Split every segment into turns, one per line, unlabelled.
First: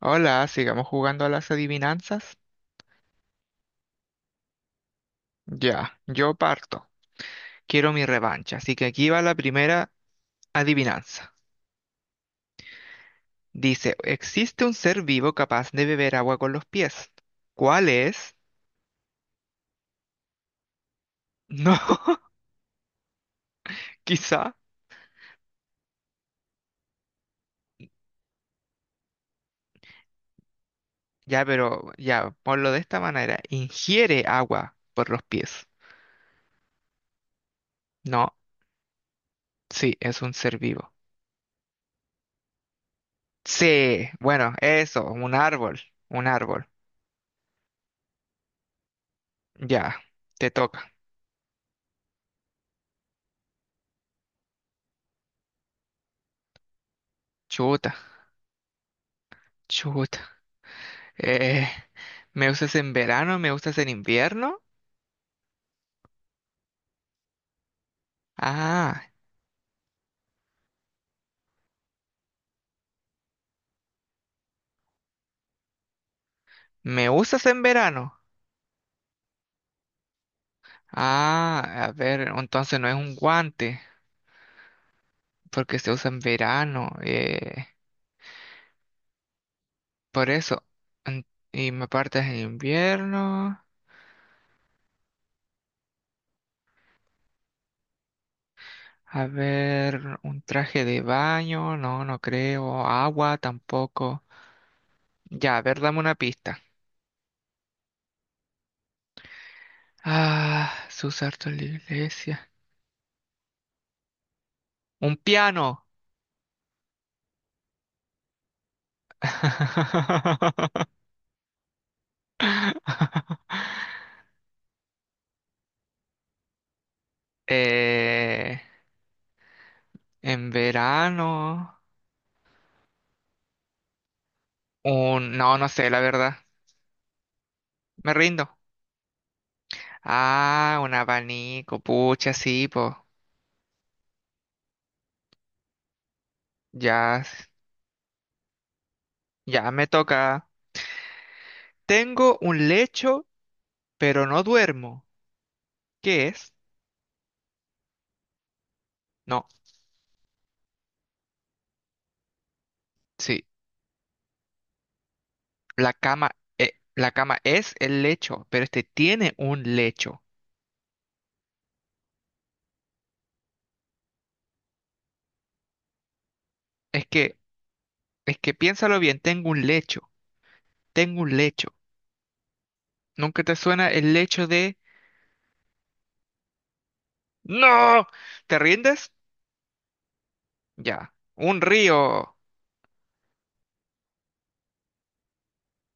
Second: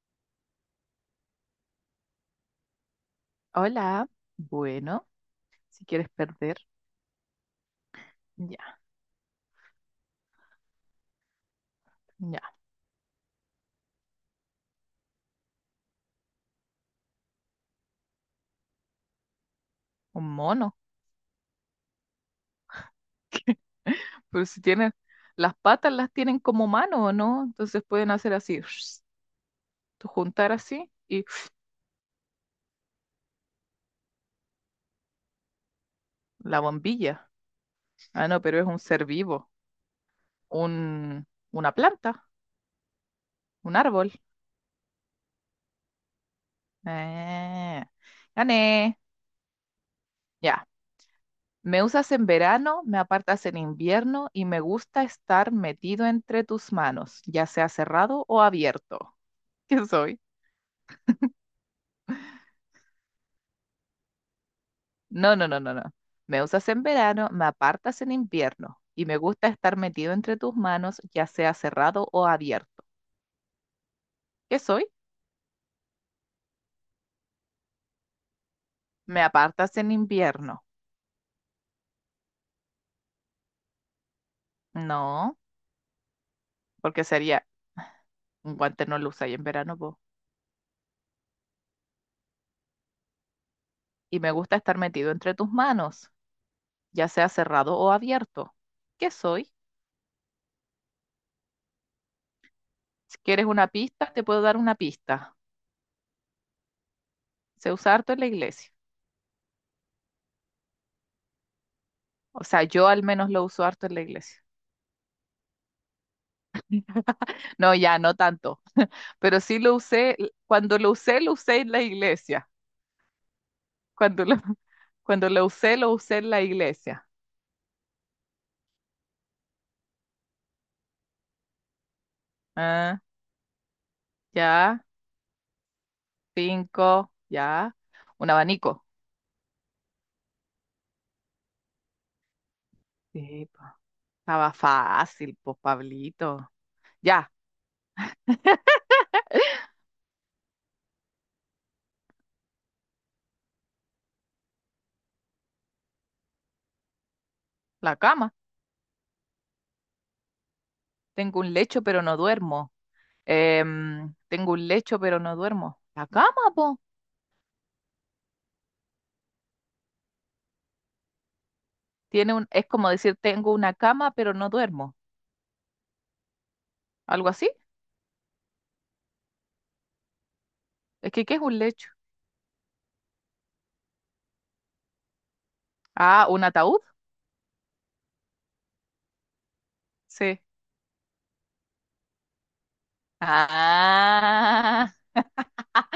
Hola, sigamos jugando a las adivinanzas.
Hola, bueno, si
Ya,
quieres
yo
perder,
parto. Quiero mi revancha, así
ya,
que aquí va la primera adivinanza.
ya,
Dice, existe un ser vivo capaz de beber agua con los pies. ¿Cuál es?
un mono.
No,
Pero
quizá.
si tienen, las patas las tienen como mano, ¿o no? Entonces pueden hacer así, tú juntar así y
Ya, pero ya, ponlo de esta manera. Ingiere agua por los pies.
la bombilla. Ah,
No,
no, pero es un ser vivo,
sí, es un ser vivo.
un, una planta, un
Sí,
árbol.
bueno, eso, un árbol, un árbol.
Eh, gané,
Ya, te
ya.
toca.
Me usas en verano, me apartas en invierno y me gusta estar metido entre tus manos, ya sea
Chuta,
cerrado o abierto. ¿Qué soy?
chuta. Eh, ¿Me usas en verano? ¿Me usas en invierno?
No, no, no, no, no. Me usas en verano, me apartas en invierno
Ah,
y me gusta estar metido entre tus manos, ya sea cerrado o abierto. ¿Qué soy?
¿me usas en verano?
Me apartas en invierno.
Ah, a ver, entonces no es un guante,
No,
porque se usa en verano.
porque sería un guante no lo usáis en verano, po.
Por eso. En- Y me partes en invierno.
Y me gusta estar metido entre tus manos, ya sea cerrado o abierto. ¿Qué
A
soy?
ver, un traje de baño, no, no creo.
Si
Agua
quieres una pista,
tampoco.
te puedo dar una pista.
Ya, a ver, dame una pista.
Se usa harto en la iglesia.
Ah, se usa harto en la
O
iglesia.
sea, yo al menos lo uso harto en la iglesia.
Un piano.
No, ya, no tanto. Pero sí lo usé, cuando lo usé en la iglesia. Cuando lo, cuando lo usé en la iglesia.
Eh, en verano,
Ah, ya,
un, no, no sé, la verdad.
cinco, ya.
Me
Un
rindo.
abanico.
Ah, un abanico, pucha, sí, pues,
Sí, po. Estaba fácil, pues, Pablito.
ya,
Ya,
ya me toca. Tengo un lecho, pero no duermo. ¿Qué es?
la cama.
No,
Tengo un lecho, pero no duermo.
sí,
Tengo un lecho, pero no duermo.
la
La
cama,
cama, po.
la cama es el lecho, pero este tiene un lecho.
Es como decir, tengo una cama, pero no duermo.
Es
Algo
que,
así.
es que piénsalo bien, tengo un lecho,
Es
tengo
que, ¿qué
un
es un
lecho.
lecho?
¿Nunca te suena el lecho de...
Ah, un ataúd.
¡No! ¿Te rindes?
Sí.
Ya. Un río.
Ah,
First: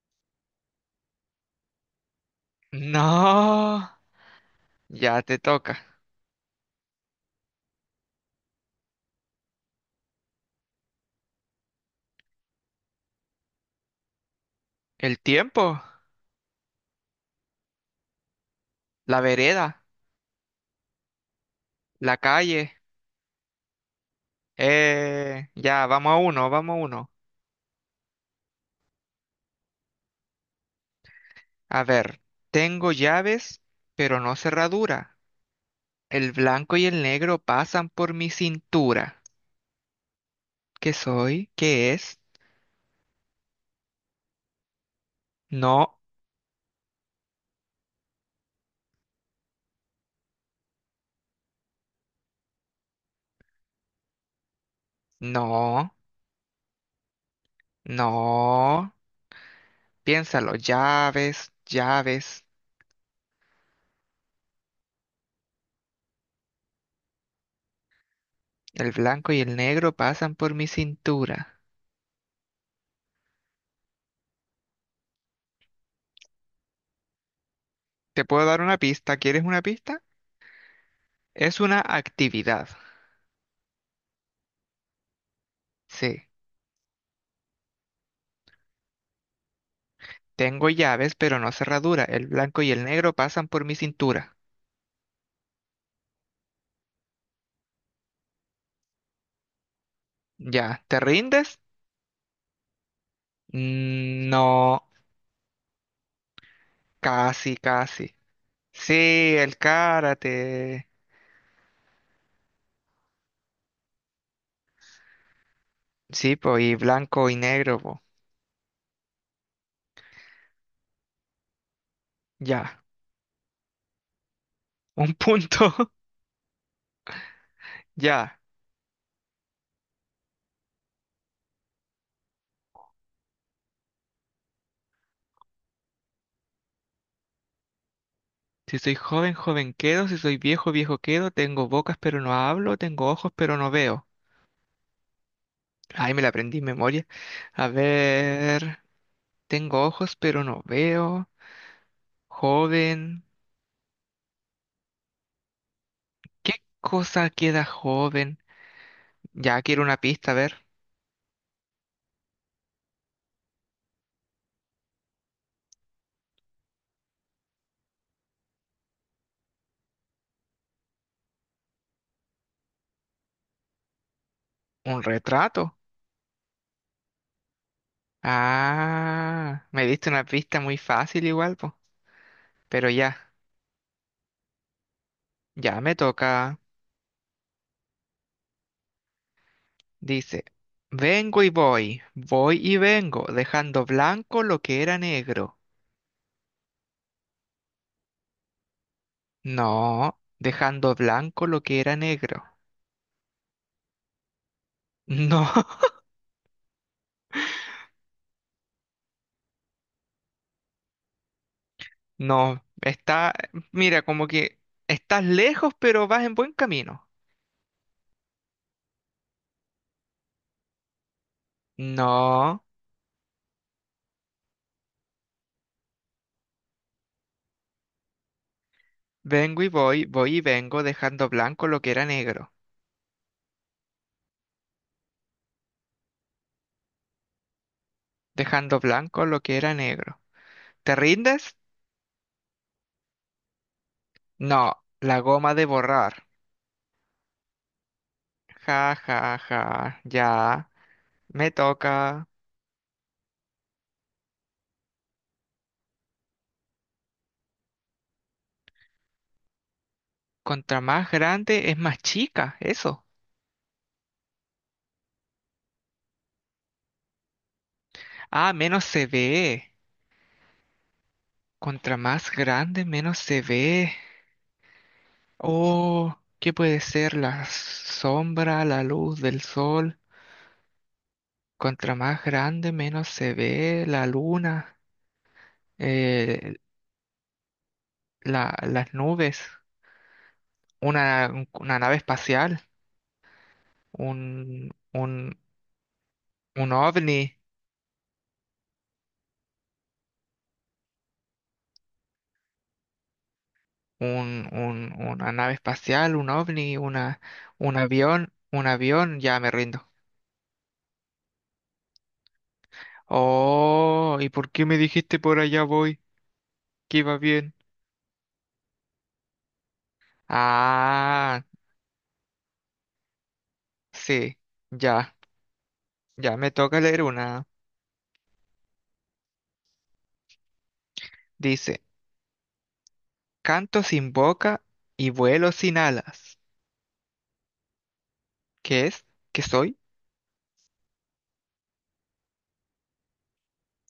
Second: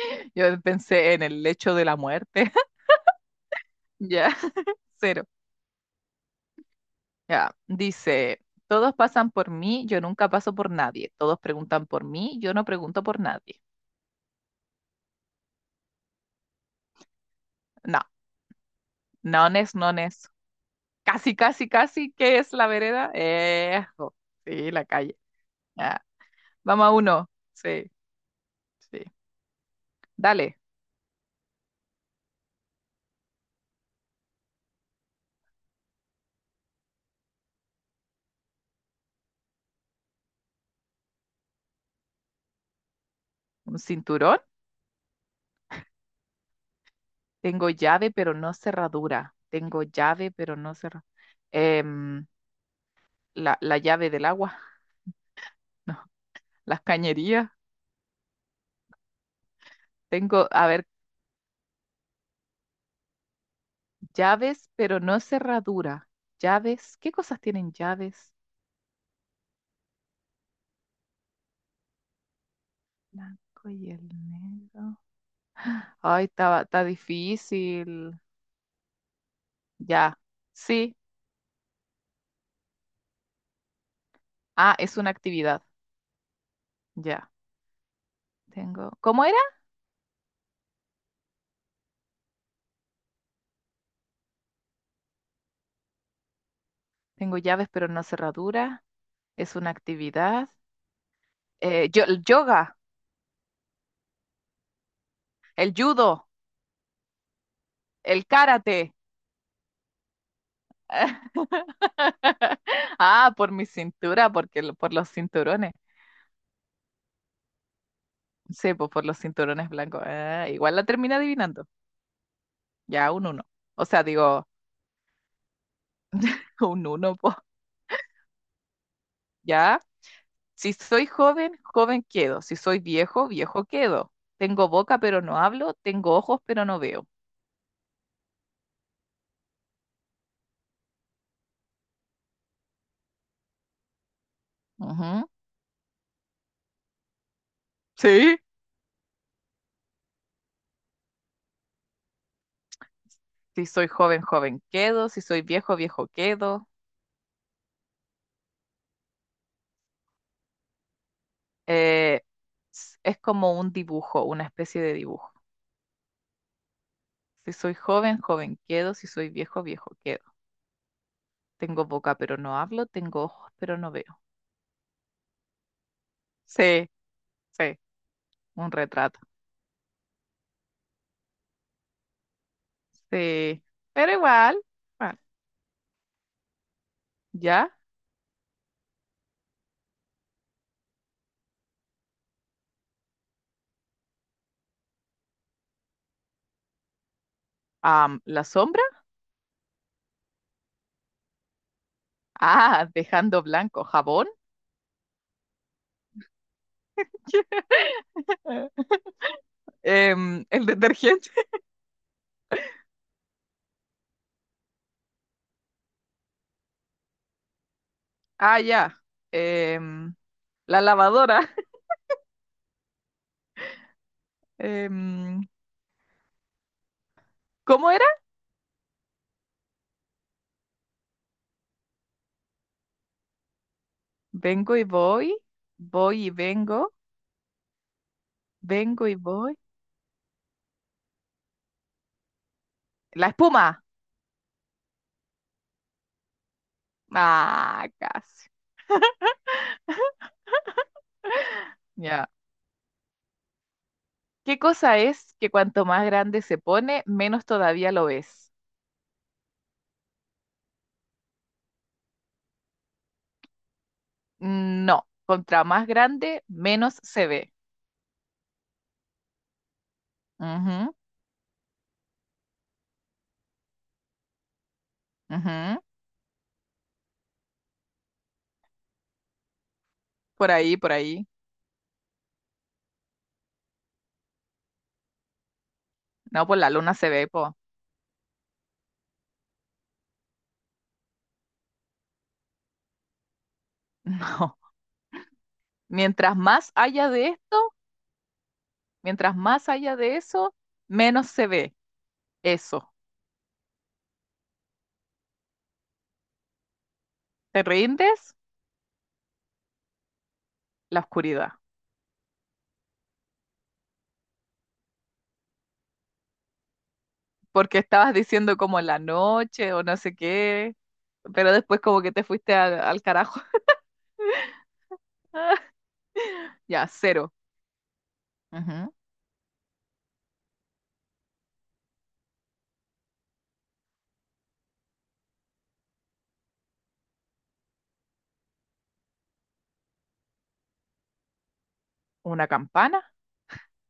yo pensé en el lecho de la muerte.
No.
Ya,
Ya
cero.
te toca.
Ya, dice, todos pasan por mí, yo nunca paso por nadie. Todos preguntan por mí, yo no pregunto por nadie.
El tiempo.
No,
La
nones,
vereda.
nones. Casi, casi, casi,
La
¿qué es la
calle.
vereda? Ejo, sí, la calle.
Ya,
Ya,
vamos a uno, vamos a
vamos a
uno.
uno. Sí, sí. Dale,
A ver. Tengo llaves, pero no cerradura. El blanco y el negro pasan por mi cintura. ¿Qué soy? ¿Qué es?
un cinturón.
No,
Tengo llave, pero no cerradura. Tengo llave, pero no cerradura. La llave del agua.
no,
No, las cañerías.
no.
Tengo,
Piénsalo.
a ver,
Llaves, llaves.
Llaves, pero no cerradura. Llaves, ¿qué cosas tienen llaves?
El blanco y el negro pasan por mi cintura.
Blanco y el negro. Ay, está difícil.
¿Te puedo dar una pista? ¿Quieres una pista?
Ya. Sí.
Es una actividad.
Ah, es una actividad.
Sí.
Ya. Tengo. ¿Cómo era?
Tengo llaves, pero no cerradura. El blanco y el negro pasan por mi cintura.
Tengo llaves, pero no cerradura. Es una actividad.
Ya. ¿Te rindes?
El yoga,
Mm, no.
el judo,
Casi, casi.
el karate.
Sí, el karate.
Ah, por mi cintura, por los cinturones.
Sí, po, y blanco y negro, po.
Sí, pues por los cinturones blancos. Ah, igual la termina adivinando.
Ya.
Ya un uno. O sea, digo,
Un punto.
un uno, po.
Ya.
Ya, si soy joven, joven quedo. Si soy viejo, viejo quedo. Tengo boca, pero no hablo. Tengo ojos, pero no veo.
Si soy joven, joven quedo. Si soy viejo, viejo quedo. Tengo bocas, pero no hablo. Tengo ojos, pero no veo.
Ujú.
Ay, me la aprendí en memoria. A
Sí.
ver. Tengo ojos, pero no veo. Joven.
Si soy joven, joven quedo. Si soy viejo, viejo
¿Qué
quedo.
cosa queda joven? Ya quiero una pista, a ver.
Eh, es como un dibujo, una especie de dibujo. Si soy joven, joven quedo. Si soy viejo, viejo quedo. Tengo boca, pero no hablo. Tengo ojos, pero no veo.
¿Un retrato?
Sí, sí, un retrato.
Ah, me diste una pista muy fácil igual, po. Pero ya,
Sí, pero igual, bueno,
ya me toca.
ya.
Dice, vengo y voy, voy y vengo, dejando blanco lo que era negro.
La sombra,
No, dejando blanco lo que era negro.
ah, dejando blanco, jabón,
No,
El detergente,
no, está, mira, como que estás lejos, pero vas en buen camino.
ah, ya, Em, la lavadora,
No.
Em, ¿cómo era?
Vengo y voy, voy y vengo, dejando blanco lo que era negro,
Vengo y voy, voy y vengo,
dejando
vengo y
blanco lo que
voy,
era negro. ¿Te rindes?
la espuma,
No, la goma de borrar.
ah, casi,
Ja, ja, ja, ya, me toca.
ya. ¿Qué cosa es que cuanto más grande se pone, menos todavía lo ves?
Contra más grande es más chica, eso.
No, contra más grande, menos se ve.
Ah, menos se ve.
Ujú.
Contra más grande, menos se ve.
Ujú,
Oh, ¿qué puede ser la sombra, la luz del sol?
por ahí, por ahí.
Contra más grande, menos se ve la luna.
No,
Eh,
pues la luna se ve, po.
la- las nubes, una nave espacial,
No.
un, un,
Mientras
un
más haya
ovni,
de esto, mientras más haya de eso, menos se ve. Eso.
una nave espacial, un ovni, una,
¿Te rindes?
un avión, ya me rindo.
La oscuridad.
Oh, ¿y por qué me dijiste por allá voy? Que iba bien.
Porque estabas diciendo como la noche o no sé qué,
Ah,
pero después como que te fuiste al carajo.
sí, ya, ya me toca
Ya,
leer
cero.
una.
Ujú.
Dice, canto sin boca y vuelo sin alas. ¿Qué es? ¿Qué soy?
¿Una campana?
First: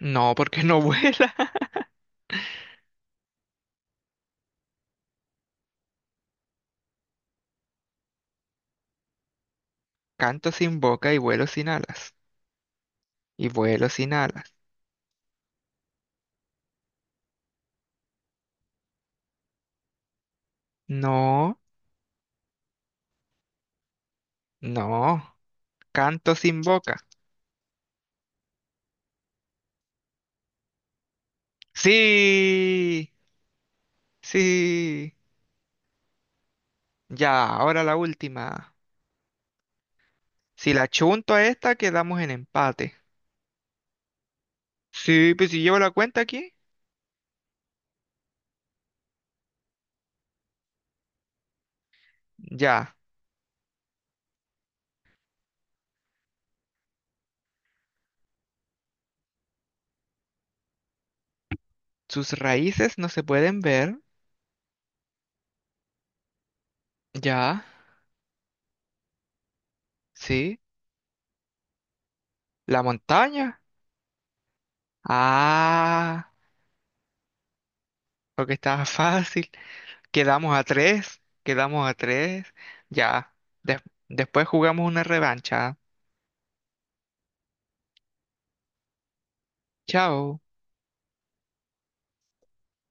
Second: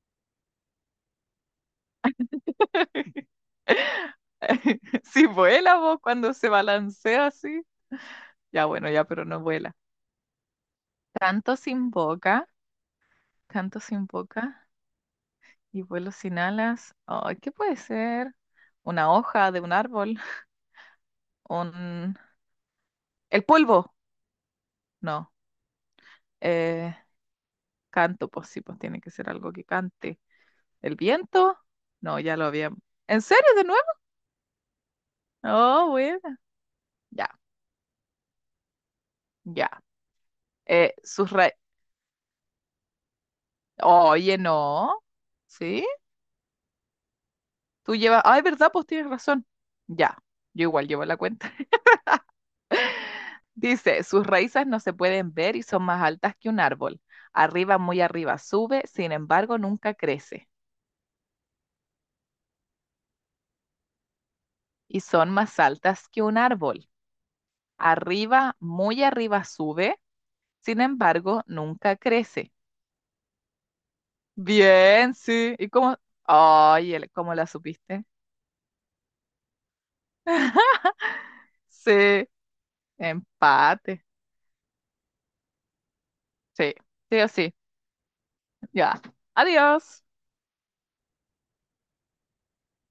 No, porque no vuela.
Si vuela vos cuando se balancea así. Ya, bueno, ya, pero no vuela.
Canto sin boca y vuelo
Tanto
sin
sin
alas.
boca,
Y
tanto
vuelo
sin
sin
boca.
alas.
Y vuelo sin alas. Ay, ¿qué puede ser? ¿Una hoja de un árbol?
No,
¿Un... ¿El polvo?
no.
No.
Canto sin
Eh,
boca.
canto, pues sí, pues tiene que ser algo que cante. ¿El viento? No, ya lo había.
Sí,
¿En serio, de nuevo?
sí.
Oh, bueno. Ya,
Ya, ahora la última.
ya.
Si la
Eh, sus
chunto a
ra-
esta, quedamos en empate.
Oye, no.
Sí, pues si llevo
¿Sí?
la cuenta aquí.
Ay, ¿verdad? Pues tienes razón. Ya. Yo igual llevo la cuenta.
Ya.
Dice, sus raíces no se pueden ver y son más altas que un árbol. Arriba, muy arriba sube, sin embargo, nunca crece.
Sus raíces no se pueden ver.
Y son más altas que un árbol.
Ya,
Arriba, muy arriba sube,
sí.
sin embargo, nunca crece.
La montaña.
Bien, sí. ¿Y cómo?
Ah,
Ay, ¿cómo la supiste?
porque estaba fácil. Quedamos a tres, quedamos a
Sí,
tres. Ya, des-
empate.
después jugamos una revancha.
Sí, sí o sí. Ya. Adiós.
Chao.